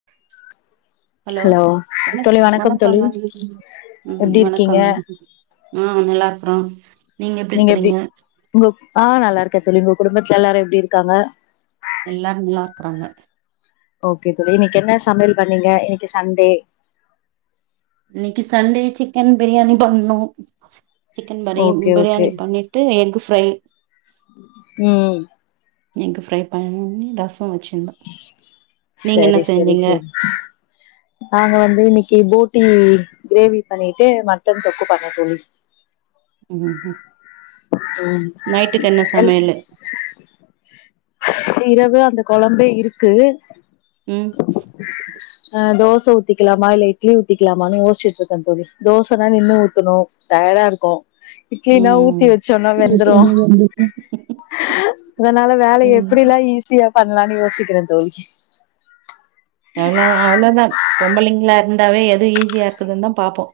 [unintelligible] hello வணக்க தோழி வணக்கம் தோழி வணக்கங்க ம் எப்டி இருக்கீங்க வணக்கங்க ஆ நல்லா இருக்கறோ நீங்க எப்படி இருக்கறீங்க உங்க ஆ நல்லாயிருக்கே தோழி உங்க குடும்பத்துல எல்லாரு எப்டி இருக்காங்க எல்லாரு நல்லா இருக்கறாங்க ஓகே தோழி இன்னிக்கென்ன சமையல் பண்ணீங்க இன்னிக்கு சண்டே இன்னிக்கு சண்டே சிக்கன் பிரியாணி பன்னோ சிக்கன் பரி ஓகே ஓகே பிரியாணி பண்ணி ட்டு எஃகு ஃப்ரை ம் எக்கு ஃப்ரை பண்ணி ரசோ வெச்சிருந்த நீங்க என்ன சரி சரி செஞ்சீங்க தோழி நாங்க வந்து இன்னிக்கு போடி கிரேவி பண்ணீட்டு மட்டன் தொக்கு பண்ணே தோழி ம் நைட்டுக்கு என்ன எல் சமையலு இரவு அந்த குழம்பே இருக்கு ம் [unintelligible] அ தோச ஊத்திக்கலாமா இல்ல இட்லி ஊத்திக்கலாமான்னு யோஸ்சிட்ருங்க தோழி தோசனா நின்னு ஊத்துணு டயர்டா இருக்கு இட்லினா ஊத்தி ம் வெச்சோனா வெந்துரு ம் அதனால வேல எப்படிலா ஈஸியா பண்லான்னு யோசிக்கற தோழி அதலா அவ்ளதா பொம்பளைங்களா இருந்தாவே எது ஈஸியா இருக்குதுன் தா பாப்போ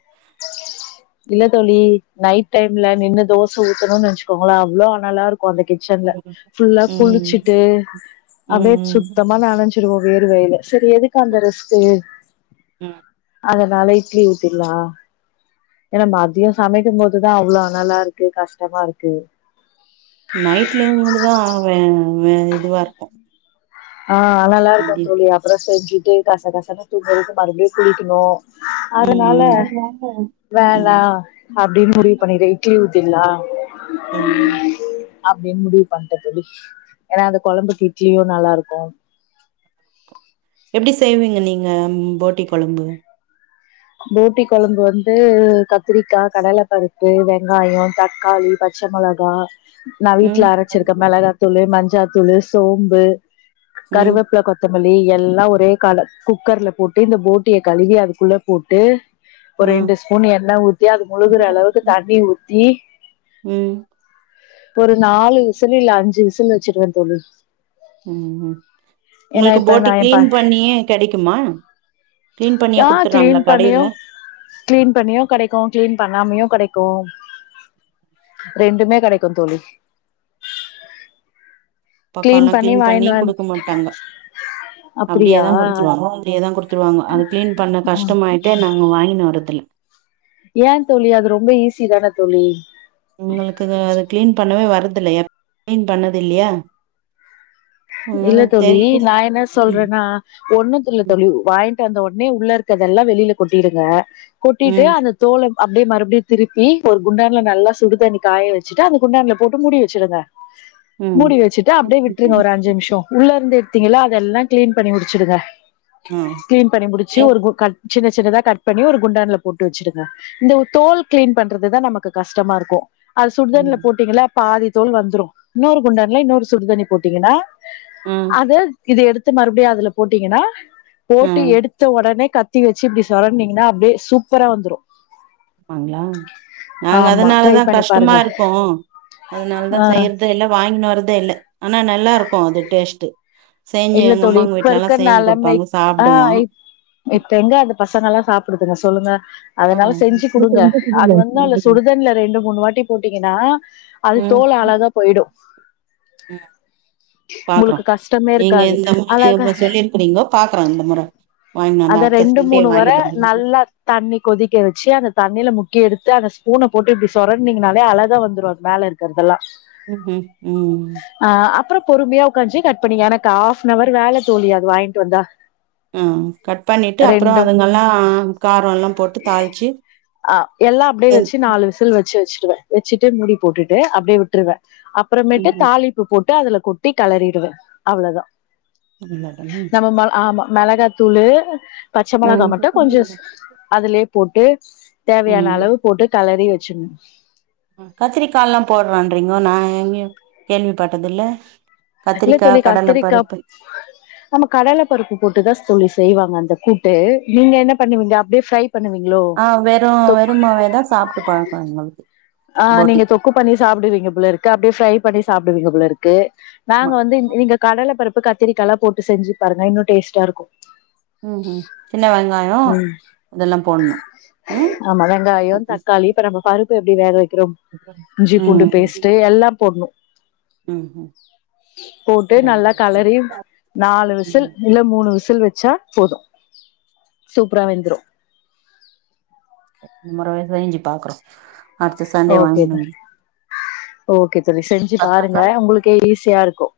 இல்ல தோழி நைட் டைம்ல நின்னு தோச ஊத்தணுன் நெனச்சுக்கோங்கலே அவ்ளோ அனலா இருக் ஒக்காந்த கிச்சன்ல புல்லா ம் குளிச்சிட்டு ம் அப்டே ம் சுத்த மா நனஞ்சிடுவோ வேர்வையில செரி எதுக்கு அந்த ரிஸ்க்கு ம் அதனால இட்லி ஊத்திர்லா ஏன்னா மதியோ சமைக்கும் போதுதா அவ்ளோ அனலா இருக்கு கஷ்டமா இருக்கு நைட்லயு [unintelligible] தா ஆவே வே இதுவா இருக்கு ஆ நா நல்லா இருக்கே மதிய தோழி அப்றோ செஞ்சுட்டு கச கசனு தூங்றதுக்கு மறுபடியு குளிக்கணு ம் அதனால ம் அதனால ம் வேண்டா அப்டின் முடிவு பண்ணிட்டே இட்லி ஊத்திட்லா ம் அப்டின் முடிவு பண்ட்டே தோழி ஏனா அந்த கொழம்புக்கு இட்லியு நல்லா இருக்கு எப்டி செய்வீங்க நீங்க போட்டி கொழம்பு போட்டி கொழம்பு வந்து கத்திரிக்கா கடல பருப்பு வெங்காயோ தக்காளி பச் பச்ச மொளகா நா வீட்ல ம் அரச்சிருக்கே மெளகாத்தூளு மஞ்சாத்தூளு சோம்பு ம் கருவேப்ல கொத் கொத்தமல்லி எல்லா ஒரே கால குக்கர்ல போட்டு இந்த போட்டிய கழுவி அதுக்குள்ள போட்டு ம் ஒர் ம் ரெண்டு ஸ்பூன் எண்ண ஊத்தி அது முழுகுற அளவுக்கு தண்ணி ஊத்தி ம் ஒரு நாலு விசிலு இல்ல அஞ்சு விசில் வச்ருவே தோழி ம்ம் ஏன்னா உங்ளுக்கு இப்ப போட்டி நா எ ப கிளீன் பண்ணியே கெடைக்குமா க்ளீன் பண்ணியா குடுத்துறாங்ளா கடைல க்ளீன் பண்ணியு கெடைக்கு க்ளீன் பண்ணாமயு கெடைக்கு ரெண்டுமே கெடைக்குந்தோழி கிளீன் பக்கோல்லா க்ளீன் பண்ணி வாங்கினு வந் குடுக்க மாட்டாங்க அப்டியா அப்டியேதா குடுத்துருவாங்கோ அப்டியேதா குடுத் குத்துருவாங்கோ அது க்ளீன் பண்ண கஷ்டமாயிட்டே நாங்க வாங்கினு வரதுல்ல ஏ தோழி அது ரொம்ப ஈஸி தான தோழி உங்ளுக்கு அது கிளீன் பண்ணவே வரதில்ல எப் [inaudible] க்ளீன் பண்ணது இல்லையா இல்ல அதனால தோழி தெரியல நா என்ன ம் சொல்றேன்னா ஒன்னுத்துல ம் தோழி வாங்கிட்டு வந்த உட்னே உள்ள இருக்கதெல்லா வெளில கொட்டிடுங்க கொட்டிட்டு ம் அந்த தோல அப்டியே மறுபடியு திருப்பி ஒரு குண்டான்ல நல்லா சுடுதண்ணி காய வச்சுட்டு அந்த குண்டான்ல போட்டு மூடி வச்சுருங்க [unintelligible] ம் மூடி வச்சுட்டு அப்டியே விட்ருங்க ஒரு அஞ்சு நிமிஷோ உள்ள இருந்து எடுத்தீங்ள அதெல்லா க்ளீன் பண்ணி முடிச்சுடுங்க ம் க்ளீன் பண்ணி முடிச்சி ஒரு கு கட் சின்ன சின்னதா கட் பண்ணி ஒரு குண்டான்ல போட்டு வச்சிடுங்க இந்த தோல் க்ளீன் பண்றது தா நமக்கு கஷ்டமா இருக்கு அது சுடுதண்ல போட்டீங்கள்ள பாதி தோல் வந்துரு இன்னொரு குண்டான்ல இன்னொரு சுடுதண்ணி போட்டீங்கன்னா ம் து இது எடுத்து மறுபடியு அதுல போட்டீங்கன்னா போட்டு எடுத்த உடனே கத் கத்தி வச்சு இப்டி சொறன்ட்னீங்கன்னா அப்டியே சூப்பரா வந்துரு ஆங்லா நாங்க ஆமா ட்ரை அதனாலதா பண்ணி கஷ்டமா பாருங்க இருக்கோ அதனால்தா செய்றது இல்ல வாங்கினு வரதே இல்ல ஆனா நல்லா இருக்கு அது டேஸ்ட்டு செஞ்சு இல்ல எங்க தோழி அம்மாங்க இப்ப வீட்ல எல்லா இருக்க செஞ்சு நெலமை குடுப்பாங்கோ ஆ சாப்டுவோ இப்ப எங்க அந்த பசங்கல்லா சாப்டுதுங்க சொல்லுங்க ஆ அதனால செஞ்சு குடுங்க அது ம் வந்து நல்ல சுடுதண்ல ரெண்டு மூணு வாட்டி போட்டீங்கன்னா அது ம் தோலு அழகா போய்டு ம் பாக்குறோ உங்ளுக்கு கஷ்டமே இருக் நீங்க இந்த முற சொல்லியிருக்குறீங்கோ பாக்குறே இந்த முற வாங்கினு வந்து அத அடுத்த ரெண்டு சண்டே மூணு வர வாங்கினு வந்து நல்லா தண்ணி கொதிக்க வச்சு அந்த தண்ணியில முக்கி எடுத்து அந்த ஸ்பூன போட்டு இப்டி சொரண்ட்னீங்கனாலே அழகா வந்துரு அது மேல இருக் றதெலா ம்ம் ம் அ அப்றோ பொறுமையா உக்காஞ்சி கட் பண்ணி எனக்கு ஹாப் அன் அவர் வேல தோழி அது வாங்கிட்டு வந்தா அ கட் பண்ணிட்டு அப்புறோ ரெண்டு அதுங்கெல்லா காரோல்லா போட்டு தாள்ச்சு ஆ எல்லா அப்டியே வச்சு நாலு விசில் வச்சு வச்டுவே வச்சுட்டு முடி போட்டுட்டு அப்படியே விட்டுருவே அப்புறமேட்டு ம் தாளிப்பு போட்டு அதுல கொட்டி கெளறிடுவே அவ்ளோதா [unintelligible] தம்புல்ஸ் நம்ம ம ஆமா மெளகாத்தூளு‌ பச்ச மொளகா மட்டு கொஞ்சோ அதுலே போட்டு தேவையான ம் அளவு போட்டு கலறி வெச்சுட்னு கத்திரிக்கால்லா போட்றான்றிங்கோ நா எங்கயு கேள்விப்பட்டது இல்ல இல்ல தோழி கத்தரிக்கா நம்ம கடல பருப்பு போட்டுதா தோழி செய்வாங்க அந்த கூட்டு நீங்க என்ன பண்ணுவீங்க அப்டே ஃப்ரை பண்ணுவீங்களோ ஆ வெறு வெறு மாவேதா சாப்ட்டு பழக்கோ எங்களுக்கு ஆ போட்டி நீங்க தொக்கு பண்ணி சாப்டுவீங்க போல இருக்கு அப்டே ஃப்ரை பண்ணி சாப்டுவீங்க போல இருக்கு நாங்க ஆமா வந்து நீங்க கடல பருப்பு கத்திரிக்காலா போட்டு செஞ்சு பாருங்க இன்னு டேஸ்ட்டா இருக்கு ம் ம் சின்ன வெங்காயோ ம் இதெல்லா போட்ணு ம் ஆமா வெங்காயோ தக்காளி இப்ப நம்ம பருப்ப எப்டி வேக வெக்கிறோ இஞ்சி பூண்டு ம் பேஸ்ட்டு எல்லா போட்ணு ம் போட்டு நல்லா கலறி நாலு விசில் ம் இல்ல மூணு விசில் வெச்சா போது சூப்பரா வெந்துரு முறவே செஞ்சு பாக்குறோ அடுத்த சண்டே ஓகே தா வாங்கணு ஓகே தோழி செஞ்சு பாருங்க உங்களுக்கே ஈஸியா இருக்கு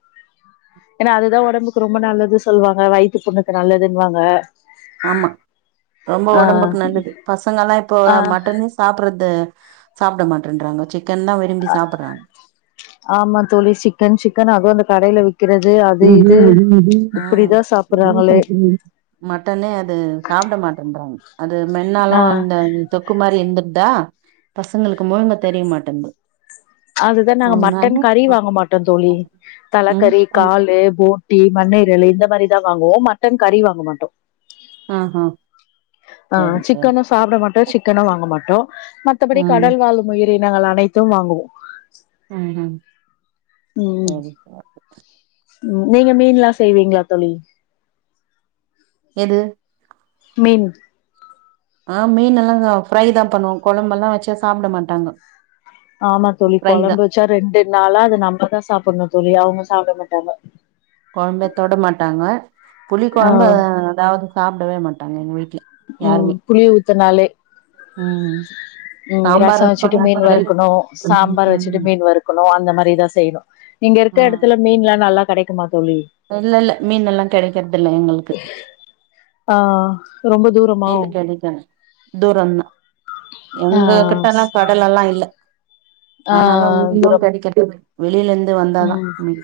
எனா அதுதா ஒடம்புக்கு ரொம்ப நல்லது சொல்லுவாங்க வயித்து புண்ணுக்கு நல்லதுன்னுவாங்க ஆமா ரொம்ப ஒடம்புக்கு நல்லது பசங்களா இப்போ ஆ மட்டனே சாப்புட்றது சாப்புட மாட்டேன்றாங்க சிக்கன்தா விரும்பி சாப்பட்றாங்க ஆமா தோழி சிக்கன் சிக்கன் அதுவு அந்த கடைல விக் க்கிறது ம் ம் ம் ம் ஆ [inaudible] சாப்பிடுறாங்களே சாப்பட் [inaudible] மட்டனே அது சாப்பட மாட்டேன்றாங்க அது மென்னாலு ஆ அந்த தொக்கு மாரி எந்திருதா பசங்களுக்கு முழுங்க தெரிய மாட்டேங்குது அதுதா நாங்க மட்டன் கறி வாங்க மாட்டோ தோழி ம் தலகறி காலு போன் போட்டி மண்ணிரலு இந்த மாரிதா வாங்குவோ மட்டன் கறி வாங்க மாட்டோ ஆஹா ஆ சரி சரி சிக்கனு சாப்ட மாட்டோ சிக்கனு வாங்க மாட்டோ மத்தபடி ம் கடல் வாழ் உயிரினங்கள் அனைத்து வாங்குவோ ம் ம் சரி சரி நீங்க மீன்லா செய்வீங்களா தொழி எது மீன் ஆ மீன்னலா நாங்க ஃப்ரைதா பண்ணுவோ கொழம்பெல்லா வெச்சா சாப்ட மாட்டாங்க ஆமா தோழி ஃப்ரை தா கொழம்பு வெச்சா ரெண்டு நாளா அத நம்மதா சாப்பட்ணு தொழி அவுங்க சாப்பட மாட்டாங்க கொழம்பே தொட மாட்டாங்க புளி ஆ கொழம்ப அதாவ்து சாப்டவே மாட்டாங்க எங்க வீட்ல ம் யாருமே புளி ஊத்தனாலே ம் ம் சாம்பார் ரசோ வெச்சுட்டு வெப்பாங்க மீன் பொரியல் வறுக்கணு சாம்பார் வெச்சிட்டு ம் மீன் வறுக்கணு அந்த மாரிதா செய்யணு நீங்க இருக்க ம் எடத்துல மீன்லா நல்லா கடைக் குமா தோழி இல்ல இல்ல மீன் எல்லா கெடைக்றது இல்ல எங்களுக்கு ஆ ரொம்ப தூறோ மீ கடைக்காது தூரோந்தா ஆ எங்க கிட்டல்லா கடல்லலா இல்ல ஆ ஆனாலு மீனு தூரம் கெடைக்கட்டு வே வெளியில இந்து வந்தாதா ம் மீ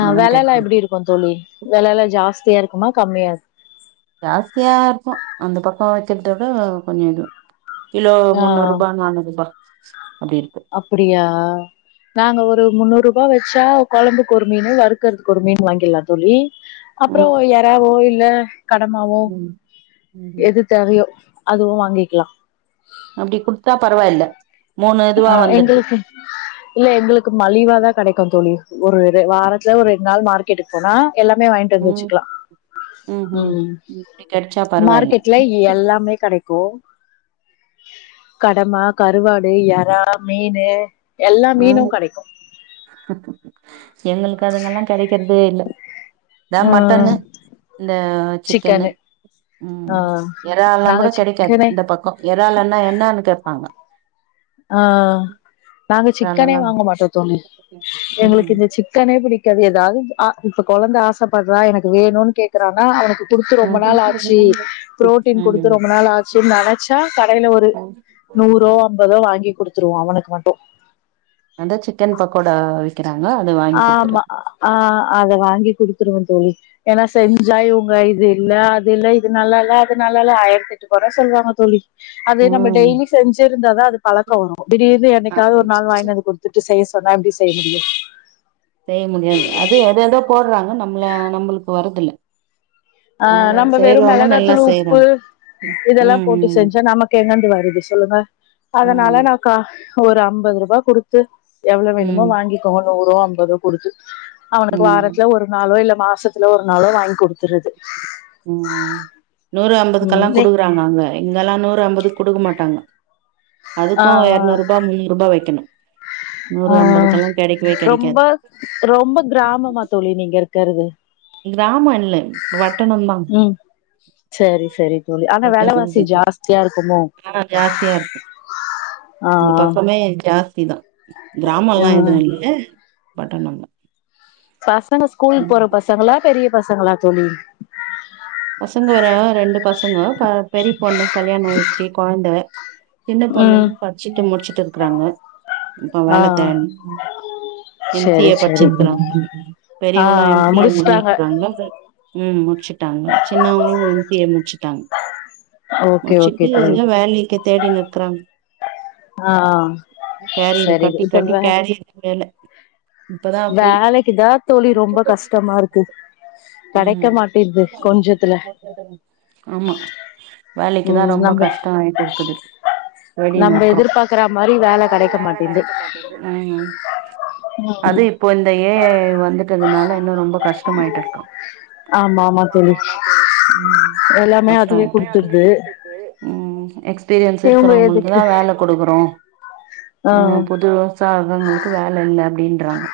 இங்கலா கேட் [inaudible] கோ தோழி வேல எல்லா ஜாஸ்தியா இருக்குமா கம்மியா இருக் ஜாஸ்தியா இருக்கோ அந்த பக்கோ வச்சதோட விட கொஞ்சோ இது கிலோ ஆ முன்னூறு ரூபா நானூறு ரூபா அப்டி இருக்கு அப்டியா நாங்க ஒரு முன்னூறு ரூபா வச்சா குழம்புக்கு ஒரு மீனு வறுக்கதுக்கு ஒரு மீனு வாங்கிலான் தோழி அப்பறோ ம் யறாவோ இல்ல கடமாவோ ம் ம் எது தேவையோ அதுவு வாங்கிக்கிலா அப்டி குடுத்தா பரவாயில்ல மூணு இதுவா ஆ வந்துடுது எங்களுக்கு இல்ல எங்களுக்கு மலிவாதா கடைக்கு தோழி ஒரு ரெ வாரத்துல ஒரு ரெண்டு நாள் மார்க்கெட்டுக்கு போனா எல்லாமே வாங்கிட்டு வந்து ம் வச்சுக்கலா ம் இப்டி கெடச்சா பரவாயில்ல மார்க்கெட் ல எல்லாமே கெடைக்கு கடமா கருவாடு ஏ றா மீனு எல்லா மீனு கடைக்கு எங்ளுக்கு அதுங்கல்லா கெடைக்கிறதே இல்ல இதா மட்டன்னு ம் இந்த சிக்கன்னு சிக்கனு ம் ஆ எறால்லா நாங்க கூட கெடைக்காது சிக்கனே இந்த பக்கோ எறாள்றன்னா என்னான்னு கேப்பாங்க ஆ நாங்க சிக்கனே எறாலல்லா வாங்க மாட்டோ தோழி எங்ளுக்கு ம் இந்த சிக்கனே பிடிக் காது ஏதாவது ஆ இப்ப குழந்த ஆசைப்படுறா எனக்கு வேணுன் கேக்குறானா அவனுக்கு குடுத்து ரொம்ப ம் நாள் ஆச்சி பு்ரோட்டீன் ம் குடுத்து ரொம்ப நாள் ஆச்சி நனைச்சா கடைல ஒரு நூறோ ஐம்பதோ வாங்கி குடுத்துருவோ அவனுக்கு மட்டு அந்த சிக்கன் பக்கோடா வி க்கிறாங்கோ அது வா ஆமா ஆ ஆ அத வாங்கி குடுத்துருவோ தோழி ஏனா செஞ்சா இவங்க இது இல்ல அது இல்ல இது நல்லா இல்ல அது நல்லா இல்ல ஆயிரத்தெட்டு கொற சொல்லுவாங்க தோழி அது நம்ம ம் டெய்லி செஞ்சிருந்தாதா அது பழக்கோ வரு திடீர்னு என்னைக்காவது ஒரு நாள் வாங்கிட்டு வந்து குடு த்துட்டு செய்ய சொன்னா எப்டி செய்ய முடியு செய்ய முடியாது அது எதுதோ போடுறாங்க நம்மள நம்மளுக்கு வரதில்ல ஆ அவங்க நம்ம வெறு செய்றவங்க நல்லா மொளகாத்தூள் உப்பு செய்றாங்க இதெல்லா ம் போட்டு ம் செஞ்சா நமக்கு எங்கெந்து வருது சொல்லுங்க அதனால ம் நா கா ஒரு ஐம்பது ரூபா குடுத்து எவ்ளோ வேணுமோ ம் வாங்கிக்கோங்க நூறோ ஐம்பதோ குடுத்து அவனுக்கு ம் வாரத்துல ஒரு நாளோ இல்ல மாசத்துல ஒரு நாளோ வாங்கி குடுத்துருது ம் நூறு அம்பதுக்கெல்லா ம் குடுக்குறாங்க அங்க இங்கெல்லா நூறு அம்பதுக்கு குடுக்க மாட்டாங்க ஆ அதுக்கு இரநூறு ரூபா முன்னூறு ரூபா வைக்கணு நூறு ஆ ஐம்பதுக்கெல்லா கெடைக்கவே ரொம்ப கெடைக்காது ரொம்ப கிராமமா தோழி நீங்க இருக்கறது கிராமம் இல்ல வட்டணோதா ம் சரி சரி தோழி ஆனா விலவாசி ஜாஸ்தியா இருக்குமோ ஆ ஜாஸ்தியா இருக்கு ஆ இந்த பக்கமே ஜாஸ்தி தா கிராமோல்லா ம் எதுவு இல்ல பட்டணம் தா பசங்க ஸ்கூல் போற பசங்களா பெரிய பசங்களா தோழி பசங்க வர ரெண்டு பசங்க ப பெரிய பொண்ணு கல்யாணம் வச்சி குழந்த சின்ன பொண்ணு ம் படிச்சிட்டு முடிச்சிட்டு இருக்கறாங்க இப்ப ஆ வேல தனு சரி எம்சிஏ சரி தோழி பச்சிருக்கிறாங்க ஆ பெரியவளா எம்சிஏ முடிச்சுட்டாங்க முடிச்சிற்காக ம் முடிச்சுட்டாங்க சின்னவங்களு எம் சி ஏ முட்ச்சுட்டாங் ஓகே ஓகே முடிச்சுட்டு தோழி எதோ வேலிக்கே தேடினிற்கிறாங் ஆ கேரியரு சரி கட்டி இப்ப கட்டி வே கேரியரே [unintelligible] வேலைக்குதா தோழி ரொம்ப கஷ்டமா இருக்கு கெடைக்க ம் மாட்டேன்து கொஞ்ச ஆமா வேலைக்குதா ம் ரொம்ப நம்ப கஷ்ட ஆயிட்டுருக்குது தேடின் நம்ம இருக்குறோ எதிர்பார்க்கற மாரி வேல கெடைக்க மாட்டேது ம் அது ம் இப்போ இந்த ஏ ஐ வந்துட்டதுனால இன்னு ரொம்ப கஷ்டமாயிட்டுருக்கா ஆமா ஆமா தோழி ம் எல்லாமே கஷ்டோ அதுவே குடுத்துருது ஆய்ட்டுருக்கு ம் எக்ஸ் பீரியன்ஸ் இவங்க எதுக்கு இருக்கிறவங்களுக்குதா வேல குடுக்குறோ ஆ அ புதுசா வரவங்களுக்கு வேல இல்ல அப்டின்றாங்க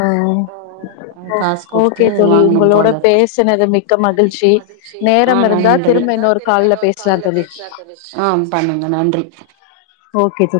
ஆ அ ஒ காசு குடுத்து ஓகே தோழி வாங்கனு போல உங்களோட இருக்கு பேஸ் னது மிக்க மகிழ்ச்சி நேரம் இருந்தா திரும்ப இன்னொரு கால்ல பேஸ்லா தோழி ஆ பண்ணுங்க நன்றி ஓகே தோழி